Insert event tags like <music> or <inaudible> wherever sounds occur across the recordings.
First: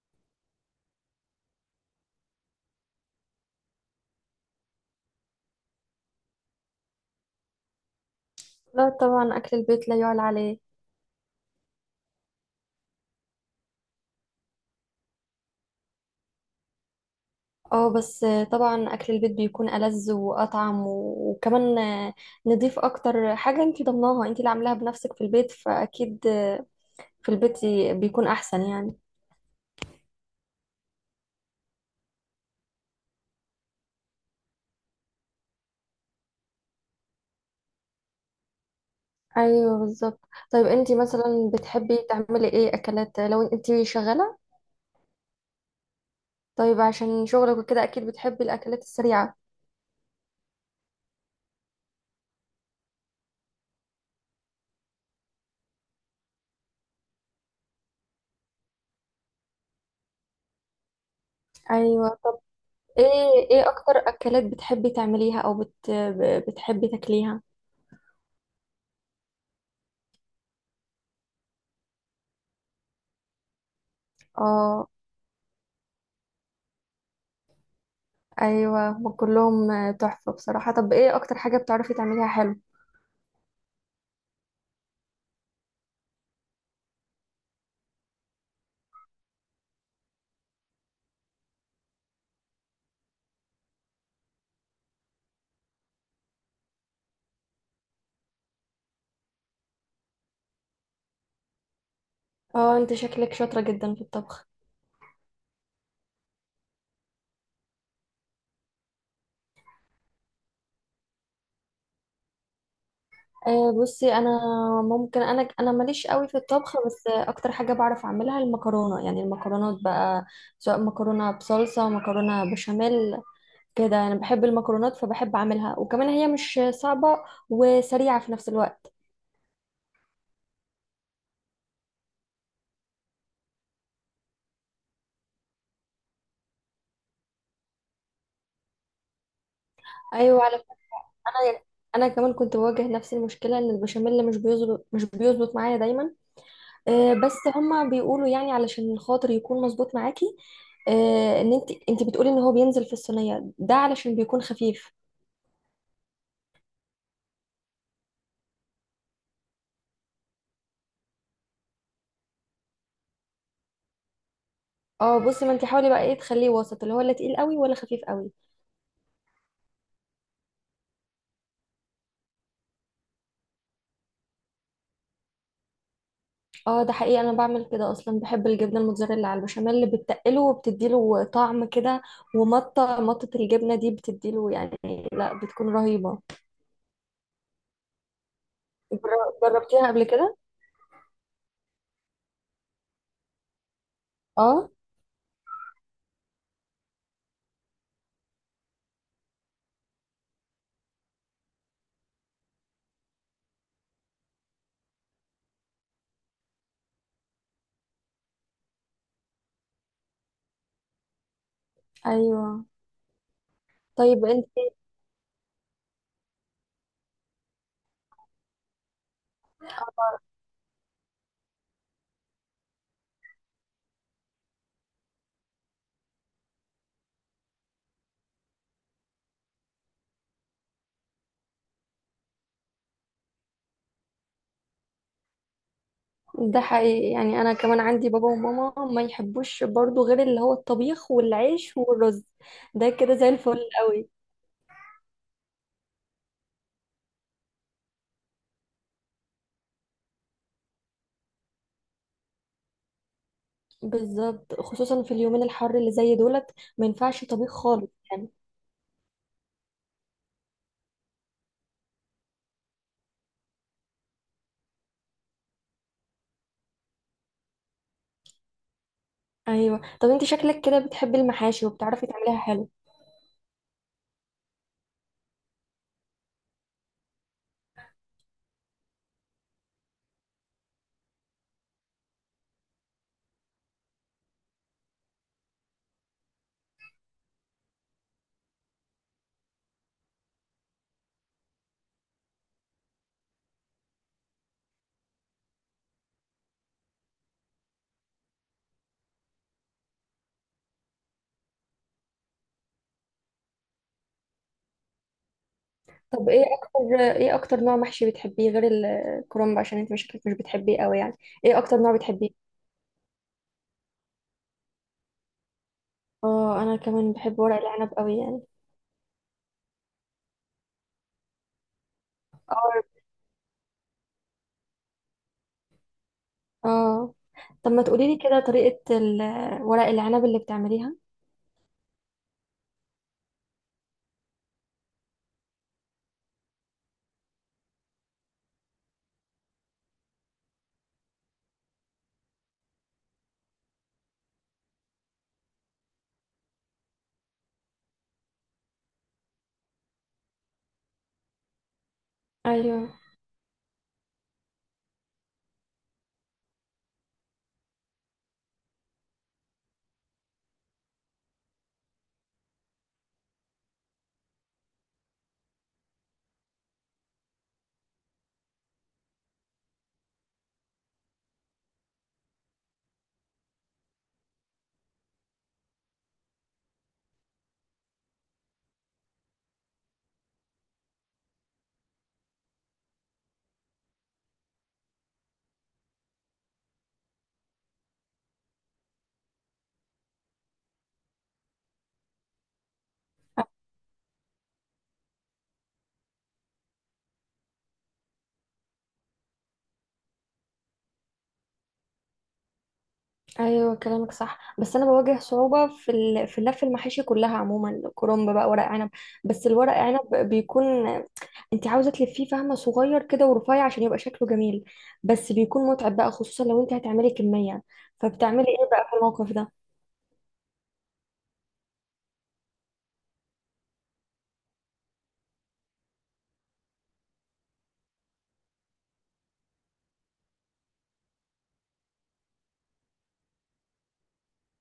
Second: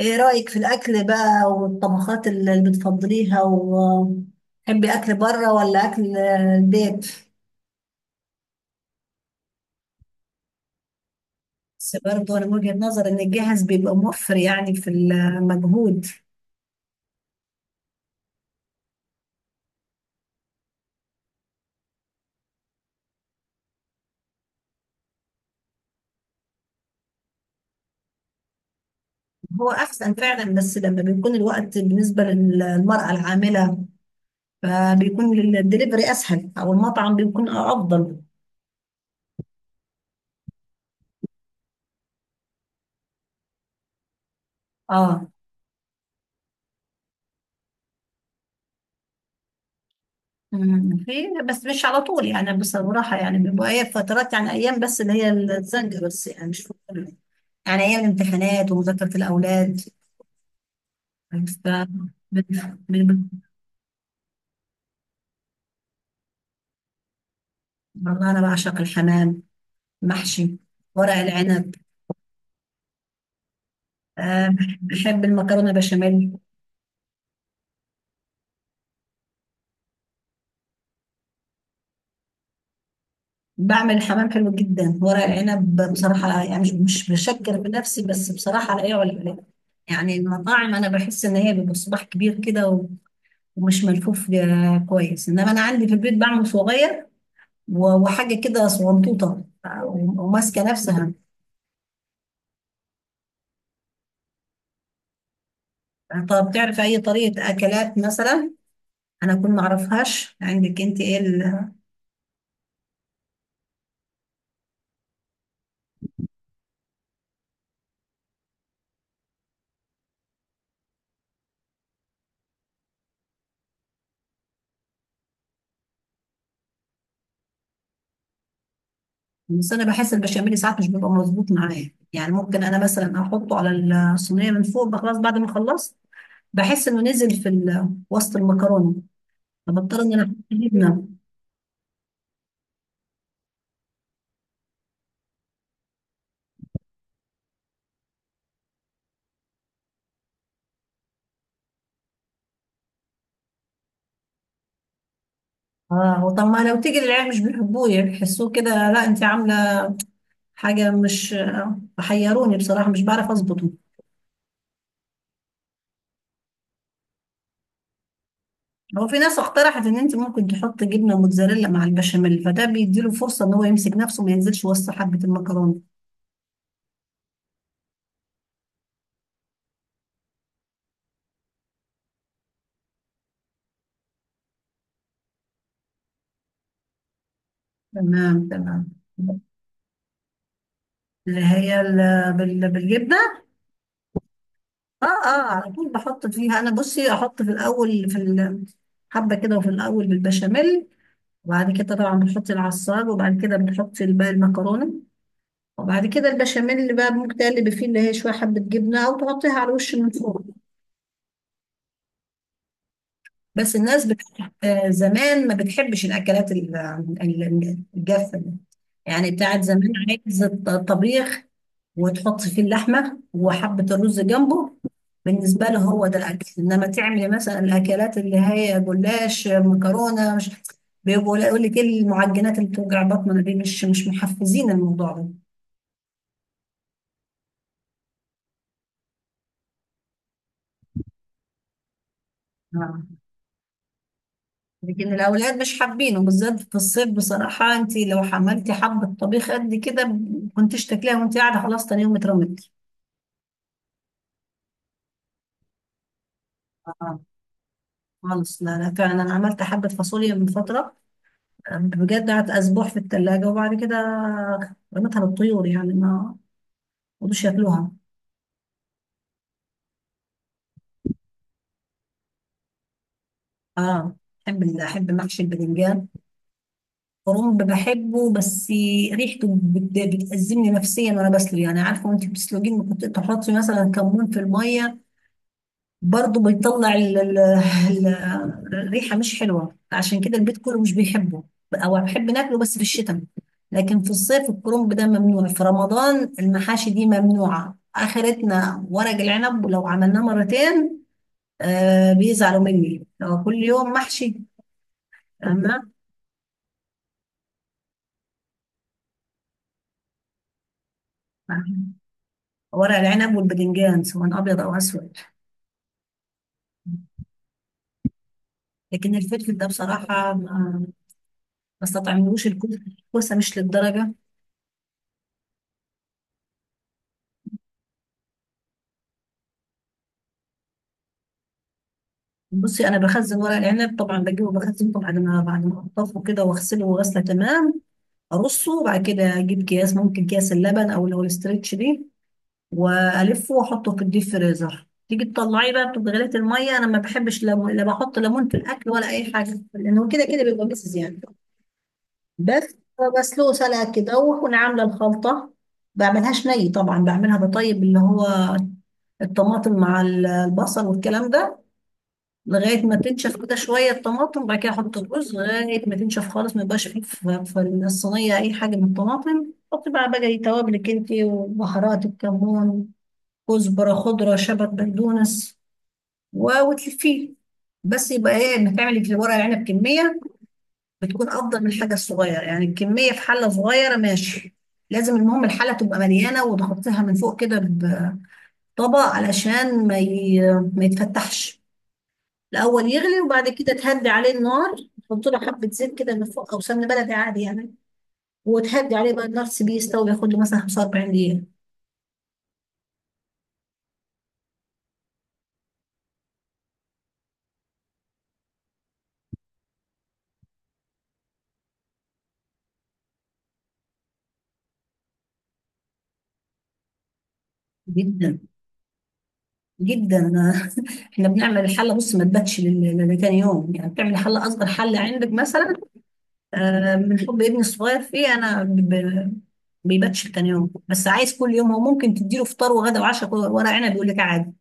ايه رأيك في الأكل بقى والطبخات اللي بتفضليها وتحبي أكل بره ولا أكل البيت؟ لا طبعا أكل البيت لا يعلى عليه. بس برضه أنا من وجهة نظر إن الجاهز بيبقى موفر يعني في المجهود. اه بس طبعا أكل البيت بيكون ألذ وأطعم وكمان نضيف أكتر حاجة، انتي ضمناها، انتي اللي عاملاها بنفسك في البيت، فأكيد في البيت بيكون أحسن يعني. هو أحسن فعلا، بس لما بيكون الوقت بالنسبة للمرأة العاملة فبيكون الدليفري أسهل أو المطعم بيكون أفضل. أيوه بالظبط. طيب انتي مثلا بتحبي تعملي ايه أكلات لو انتي شغالة؟ اه. طيب عشان شغلك وكده أكيد بتحبي الأكلات السريعة. في. بس مش على طول يعني، بصراحة يعني بيبقى هي فترات، يعني أيام بس اللي هي الزنجة بس، يعني مش كتير. يعني ايام الامتحانات ومذاكره الاولاد. ف- أيوه بن- ايه، بن- ايه أكتر أكلات بتحبي تعمليها أو بتحبي تاكليها؟ والله انا بعشق الحمام، محشي، ورق العنب، آه، اه بحب المكرونه بشاميل. ايوه هم كلهم آه، تحفه بصراحه. طب ايه اكتر حاجه بتعرفي تعمليها حلو؟ بعمل الحمام حلو جدا. ورق العنب بصراحه يعني مش بشكر بنفسي، بس بصراحه لا يعلى عليه. يعني المطاعم انا بحس ان هي بيبقى صباح كبير كده ومش ملفوف، كويس، انما انا عندي في البيت بعمل صغير وحاجه كده صغنطوطه، وماسكه نفسها. اه انت شكلك شاطره جدا في الطبخ. طب تعرف اي طريقه اكلات مثلا انا اكون ما اعرفهاش؟ عندك انت ايه آه بصي انا، ممكن انا ماليش قوي في الطبخ بس آه، اكتر حاجه بعرف اعملها المكرونه، يعني المكرونات بقى، سواء مكرونه بصلصه مكرونه بشاميل كده. انا بحب المكرونات فبحب اعملها، وكمان هي مش صعبه وسريعه في نفس الوقت. بس انا بحس البشاميل ساعات مش بيبقى مظبوط معايا، يعني ممكن انا مثلا احطه على الصينيه من فوق بقى خلاص بعد ما خلصت، بحس انه نزل في وسط المكرونه، فبضطر ان انا احط ايوه على، جبنه. انا انا كمان كنت بواجه نفس المشكله، ان البشاميل مش بيظبط، مش بيظبط معايا دايما آه، بس هما بيقولوا يعني علشان خاطر يكون مظبوط معاكي آه، ان انت بتقولي ان هو بينزل في الصينيه ده علشان بيكون خفيف. اه طب ما لو تيجي للعيال مش بيحبوه، بيحسوه كده لا انت عامله حاجه مش حيروني بصراحه، مش بعرف اظبطه. اه بصي، ما انت حاولي بقى ايه، تخليه وسط، اللي هو لا تقيل قوي ولا خفيف قوي. هو في ناس اقترحت ان انت ممكن تحط جبنه موتزاريلا مع البشاميل، فده بيديله فرصه ان هو يمسك نفسه ما ينزلش وسط حبه المكرونه. اه ده حقيقي، انا بعمل كده اصلا، بحب الجبنه الموتزاريلا على البشاميل، اللي بتقله وبتديله طعم كده، ومطه مطه الجبنه دي بتديله يعني، لا بتكون رهيبه. تمام تمام. جربتيها قبل كده؟ اللي هي بالجبنه. اه اه اه، على طول بحط فيها انا. بصي احط في الاول في حبه كده، وفي الاول بالبشاميل، وبعد كده طبعا بنحط العصار، وبعد كده بنحط الباقي المكرونه، وبعد كده البشاميل اللي بقى ممكن تقلب فيه اللي هي شويه حبه جبنه، او تحطيها على الوش من فوق. ايوه بس الناس بت... طيب انت. آه، زمان ما بتحبش الأكلات الجافة دي. يعني بتاعت زمان، عايز طبيخ، وتحط فيه اللحمة وحبة الرز جنبه. بالنسبة له هو ده الأكل، إنما تعمل مثلا الأكلات اللي هي جلاش، مكرونة، مش يقول لك إيه المعجنات اللي بتوجع بطننا دي؟ مش محفزين الموضوع ده. ده حقيقي، يعني انا كمان عندي بابا وماما ما يحبوش برضو غير اللي هو الطبيخ والعيش والرز، ده كده نعم. زي الفل قوي. لكن الأولاد مش حابينه، بالذات في الصيف بصراحة. أنت لو حملتي حبة طبيخ قد كده كنتيش تاكليها، وأنت قاعدة خلاص تاني يوم اترمت. بالظبط، خصوصا في اليومين الحر اللي زي دولت ما آه، ينفعش طبيخ خالص يعني. خالص. لا لا، فعلا أنا عملت حبة فاصوليا من فترة، بجد قعدت أسبوع في التلاجة، وبعد كده رميتها للطيور، يعني ما رضوش ياكلوها. ايوه، طب انت شكلك كده بتحبي المحاشي وبتعرفي تعمليها حلو. اه، بحب أحب محشي الباذنجان. كرنب بحبه، بس ريحته بتأزمني نفسيا وأنا بسلق، يعني عارفة وأنت بتسلقين ممكن تحطي مثلا كمون في المية، برضه بيطلع الريحة مش حلوة، عشان كده البيت كله مش بيحبه. أو بحب ناكله بس في الشتاء، لكن في الصيف الكرنب ده ممنوع. في رمضان المحاشي دي ممنوعة، آخرتنا ورق العنب، ولو عملناه مرتين آه بيزعلوا مني لو كل يوم محشي. أما طب ايه اكتر، ايه اكتر نوع محشي بتحبيه غير الكرنب، عشان انت شكلك مش بتحبيه قوي يعني؟ ايه اكتر نوع بتحبيه؟ ورق العنب والباذنجان سواء أبيض أو أسود، اه انا كمان بحب ورق العنب قوي يعني. لكن الفلفل ده بصراحة ما استطعملوش. اه الكوسة مش للدرجة. اه، طب ما تقولي لي كده طريقة ورق العنب اللي بتعمليها. بصي، انا بخزن ورق العنب طبعا، بجيبه بخزنه بعد ما انضفه كده واغسله، وغسله تمام ارصه، وبعد كده اجيب اكياس، ممكن اكياس اللبن او اللي هو الاسترتش دي، والفه واحطه في الديب فريزر. تيجي تطلعيه بقى، بتبقى غليت الميه. انا ما بحبش ليمون، لا بحط ليمون في الاكل ولا اي حاجه، لانه كده كده بيبقى مسز يعني. بس ايوه، بسلقه سلقه كده، واكون عامله الخلطه. بعملهاش ني طبعا، بعملها بطيب اللي هو الطماطم مع البصل والكلام ده لغاية ما تنشف كده شوية الطماطم، وبعد كده أحط الرز لغاية ما تنشف خالص، ما يبقاش فيه في الصينية أي حاجة من الطماطم. حطي بقى توابلك انتي وبهارات، الكمون، كزبرة خضرة، شبت، بقدونس، وتلفيه. بس يبقى ايه انك تعملي في ورق العنب كمية، بتكون أفضل من الحاجة الصغيرة. يعني الكمية في حلة صغيرة ماشي، لازم المهم الحلة تبقى مليانة، وتغطيها من فوق كده بطبق علشان ما يتفتحش. الاول يغلي، وبعد كده تهدي عليه النار، تحط له حبه زيت كده من فوق او سمن بلدي عادي يعني، وتهدي عليه بقى النار، تسيبيه يستوي، ياخد له مثلا 45 دقيقه. ايوه كلامك صح، بس انا بواجه صعوبه في لف المحاشي كلها عموما، كرنب بقى ورق عنب، بس الورق عنب بيكون، انت عاوزه تلفيه فهمه صغير كده ورفيع عشان يبقى شكله جميل، بس بيكون متعب بقى خصوصا لو انت هتعملي كميه، جدا فبتعملي ايه بقى في الموقف ده؟ جدا. <laughs> احنا بنعمل الحله بص، ما تباتش لتاني يوم. يعني بتعمل حله، اصغر حله عندك مثلا، آه، من حب ابني الصغير فيه انا بيباتش لتاني يوم، بس عايز كل يوم هو. ممكن تديله فطار وغدا وعشاء ورق عنب يقول لك عادي.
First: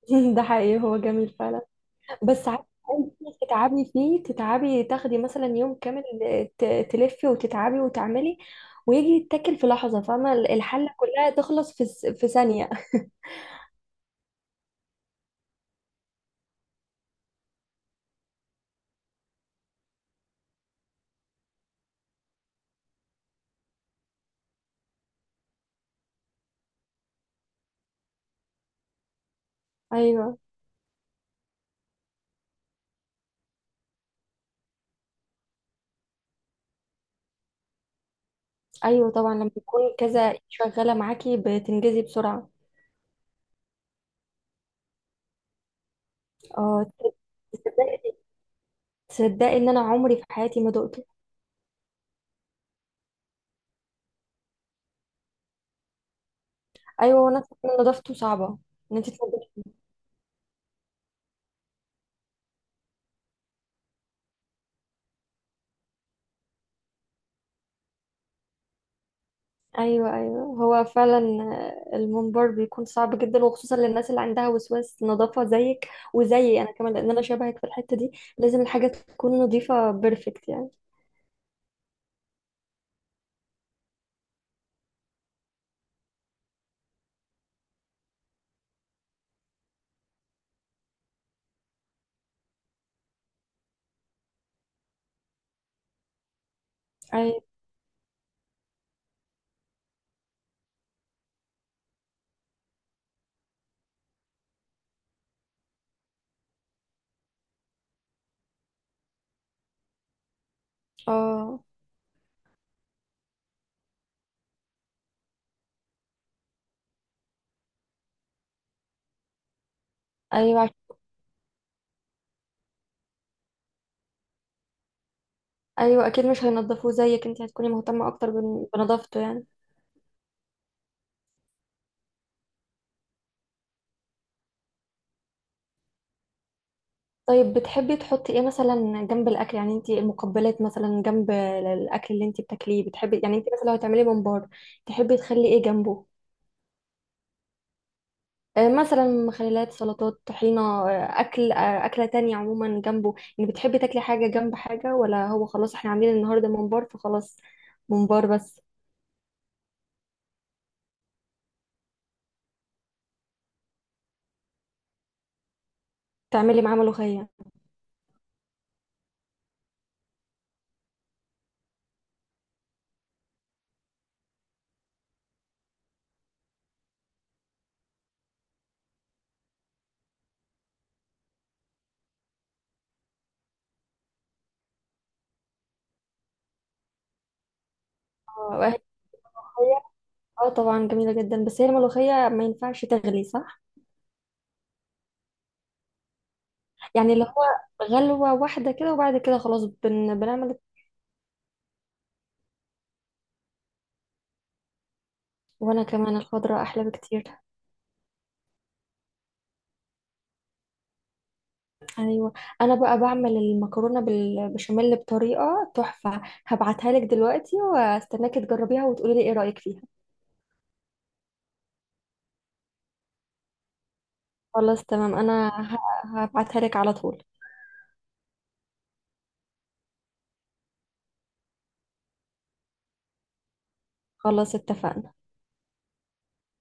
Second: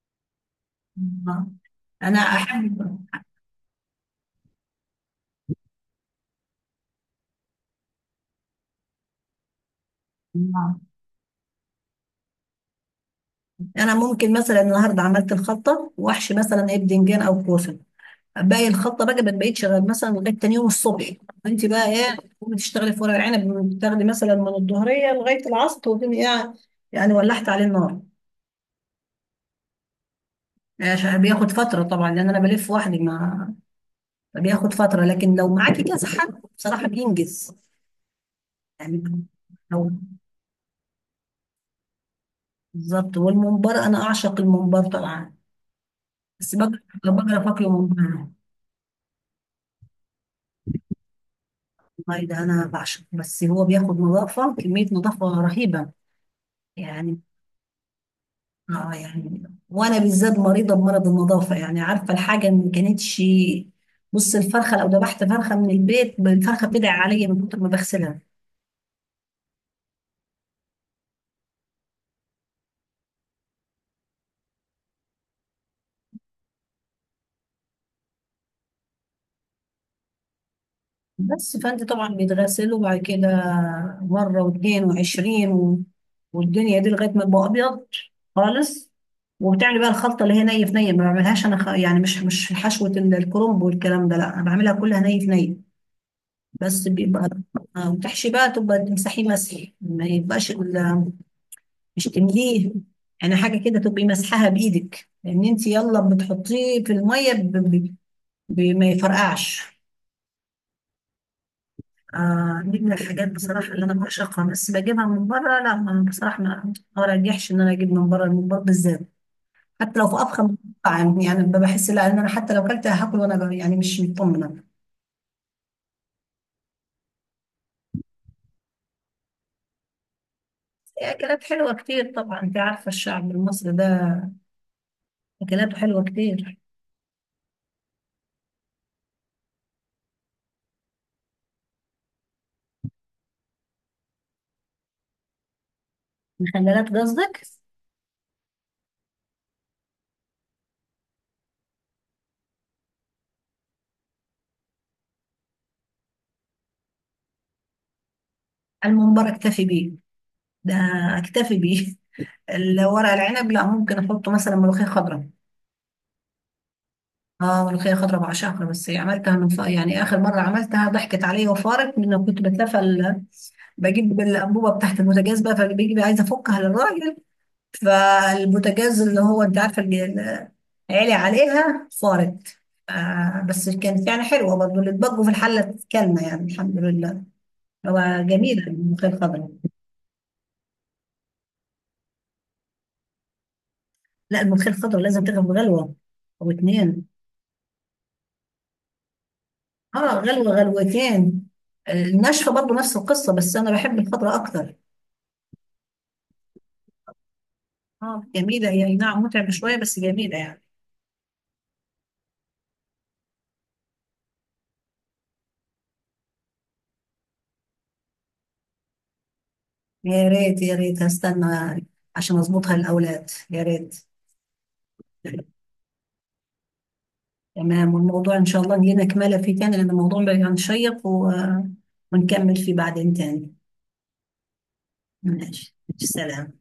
<laughs> ده حقيقي هو جميل آه. فعلا. انا بس عارفة، احب. انت تتعبي فيه، تتعبي تاخدي مثلا يوم كامل، ت... تلفي وتتعبي وتعملي ويجي يتاكل في لحظه، فاهمه آه. الحله كلها تخلص في ثانيه. انا ممكن مثلا النهارده عملت الخلطه واحشي مثلا ايه بدنجان او كوسه، باقي الخلطه بقى ما بقتش غير مثلا لغايه تاني يوم الصبح. انت بقى ايه، تقومي تشتغلي في ورق العنب بتاخدي مثلا من الظهريه لغايه العصر، تقومي ايه يعني، ولحت عليه النار. ايوه، عشان بياخد فتره طبعا، لان انا بلف وحدي، ما بياخد فتره، لكن لو معاكي كذا حد بصراحه بينجز يعني. ايوه طبعا لما يكون لو كذا شغاله معاكي بتنجزي بسرعه. بالظبط. والممبار انا اعشق الممبار طبعا، بس بقرف اه، اكله تصدقي ممبار. تصدقي ان انا عمري في حياتي ما دقته. والله ده انا بعشقه، بس هو بياخد نظافه، كميه نظافه رهيبه يعني. ايوه وانا أسمع إن نضافته صعبه، اه ان انت يعني، تنضفي. وانا بالذات مريضه بمرض النظافه، يعني عارفه الحاجه اللي ما كانتش. بص الفرخه لو ذبحت فرخه من البيت، الفرخه بتدعي عليا من كتر ما بغسلها. ايوه ايوه هو فعلا آه، المنبر بيكون صعب جدا، وخصوصا للناس اللي عندها وسواس نظافه زيك، وزيي انا كمان، لان انا شبهك في الحته دي، لازم الحاجه تكون نظيفه بيرفكت يعني. بس فانت طبعا بيتغسل، وبعد كده مره واثنين وعشرين والدنيا دي لغايه ما يبقى ابيض خالص. وبتعمل بقى الخلطه اللي هي ني في ني، ما بعملهاش انا يعني مش حشوه الكرنب والكلام ده، لا انا بعملها كلها ني في ني. بس بيبقى ايوه آه، وتحشي بقى، تبقى تمسحيه مسح ما يبقاش مش تمليه يعني. حاجه كده تبقي مسحها بايدك، لان انت يلا بتحطيه في الميه ما يفرقعش. اه دي من الحاجات بصراحه اللي انا بعشقها، بس بجيبها من بره لا، بصراحه ما ارجحش ان انا اجيب من بره الممبار بالذات. حتى لو في افخم ايوه، مطعم، يعني بحس لا، ان انا حتى لو كلت هاكل وانا يعني مش مطمنه. ايوه اكيد مش هينضفوه زيك، انت هتكوني مهتمه اكتر بنظافته يعني. في اكلات حلوه كتير طبعا، انت عارفه الشعب المصري ده اكلاته حلوه كتير. طيب بتحبي تحطي ايه مثلا جنب الاكل، يعني انت المقبلات مثلا جنب الاكل اللي انت بتاكليه، بتحبي يعني، انت مثلا لو هتعملي ممبار تحبي تخلي ايه جنبه؟ مخللات قصدك؟ آه، مثلا مخللات سلطات طحينة آه، أكل آه، أكلة تانية عموما جنبه يعني، بتحبي تاكلي حاجة جنب حاجة ولا هو خلاص احنا عاملين النهاردة ممبار فخلاص ممبار بس؟ الممبار اكتفي بيه ده، اكتفي بيه. <laughs> الورق العنب لا، ممكن احطه مثلا ملوخيه خضراء. تعملي معاه ملوخية؟ اه، ملوخيه خضراء بعشقها، بس عملتها يعني اخر مره عملتها ضحكت عليا وفارت، من إنه كنت بجيب الانبوبه بتاعت البوتاجاز بقى، فبيجي بقى عايزه افكها للراجل، فالبوتاجاز اللي هو انت عارفه، اللي عالي عليها فارت. آه، بس كانت يعني حلوه برضه اللي اتبقوا في الحله، كلمه يعني الحمد لله. هو جميل اه هي الملوخيه الخضراء. ملوخية؟ آه، طبعا جميلة جدا، بس هي الملوخية ما ينفعش تغلي صح؟ لا، الملوخية الخضراء لازم تغلو غلوة أو اتنين. يعني اللي هو غلوة واحدة كده وبعد كده خلاص اه، غلوة بنعمل. غلوتين. الناشفة برضه نفس القصة، بس أنا بحب الخضراء أكتر. وانا كمان الخضرة احلى بكتير. اه جميلة هي، أي نعم متعبة شوية بس جميلة يعني. ايوه، انا بقى بعمل المكرونة بالبشاميل بطريقة تحفة، هبعتها لك دلوقتي واستناكي تجربيها وتقولي لي ايه رأيك فيها. يا ريت يا ريت، هستنى عشان أظبطها للأولاد، يا ريت. خلاص تمام، انا هبعتها لك على طول. تمام. والموضوع إن شاء الله لينا كمالة فيه تاني، لأن الموضوع بقى شيق ونكمل فيه بعدين تاني. خلاص اتفقنا. ماشي سلام.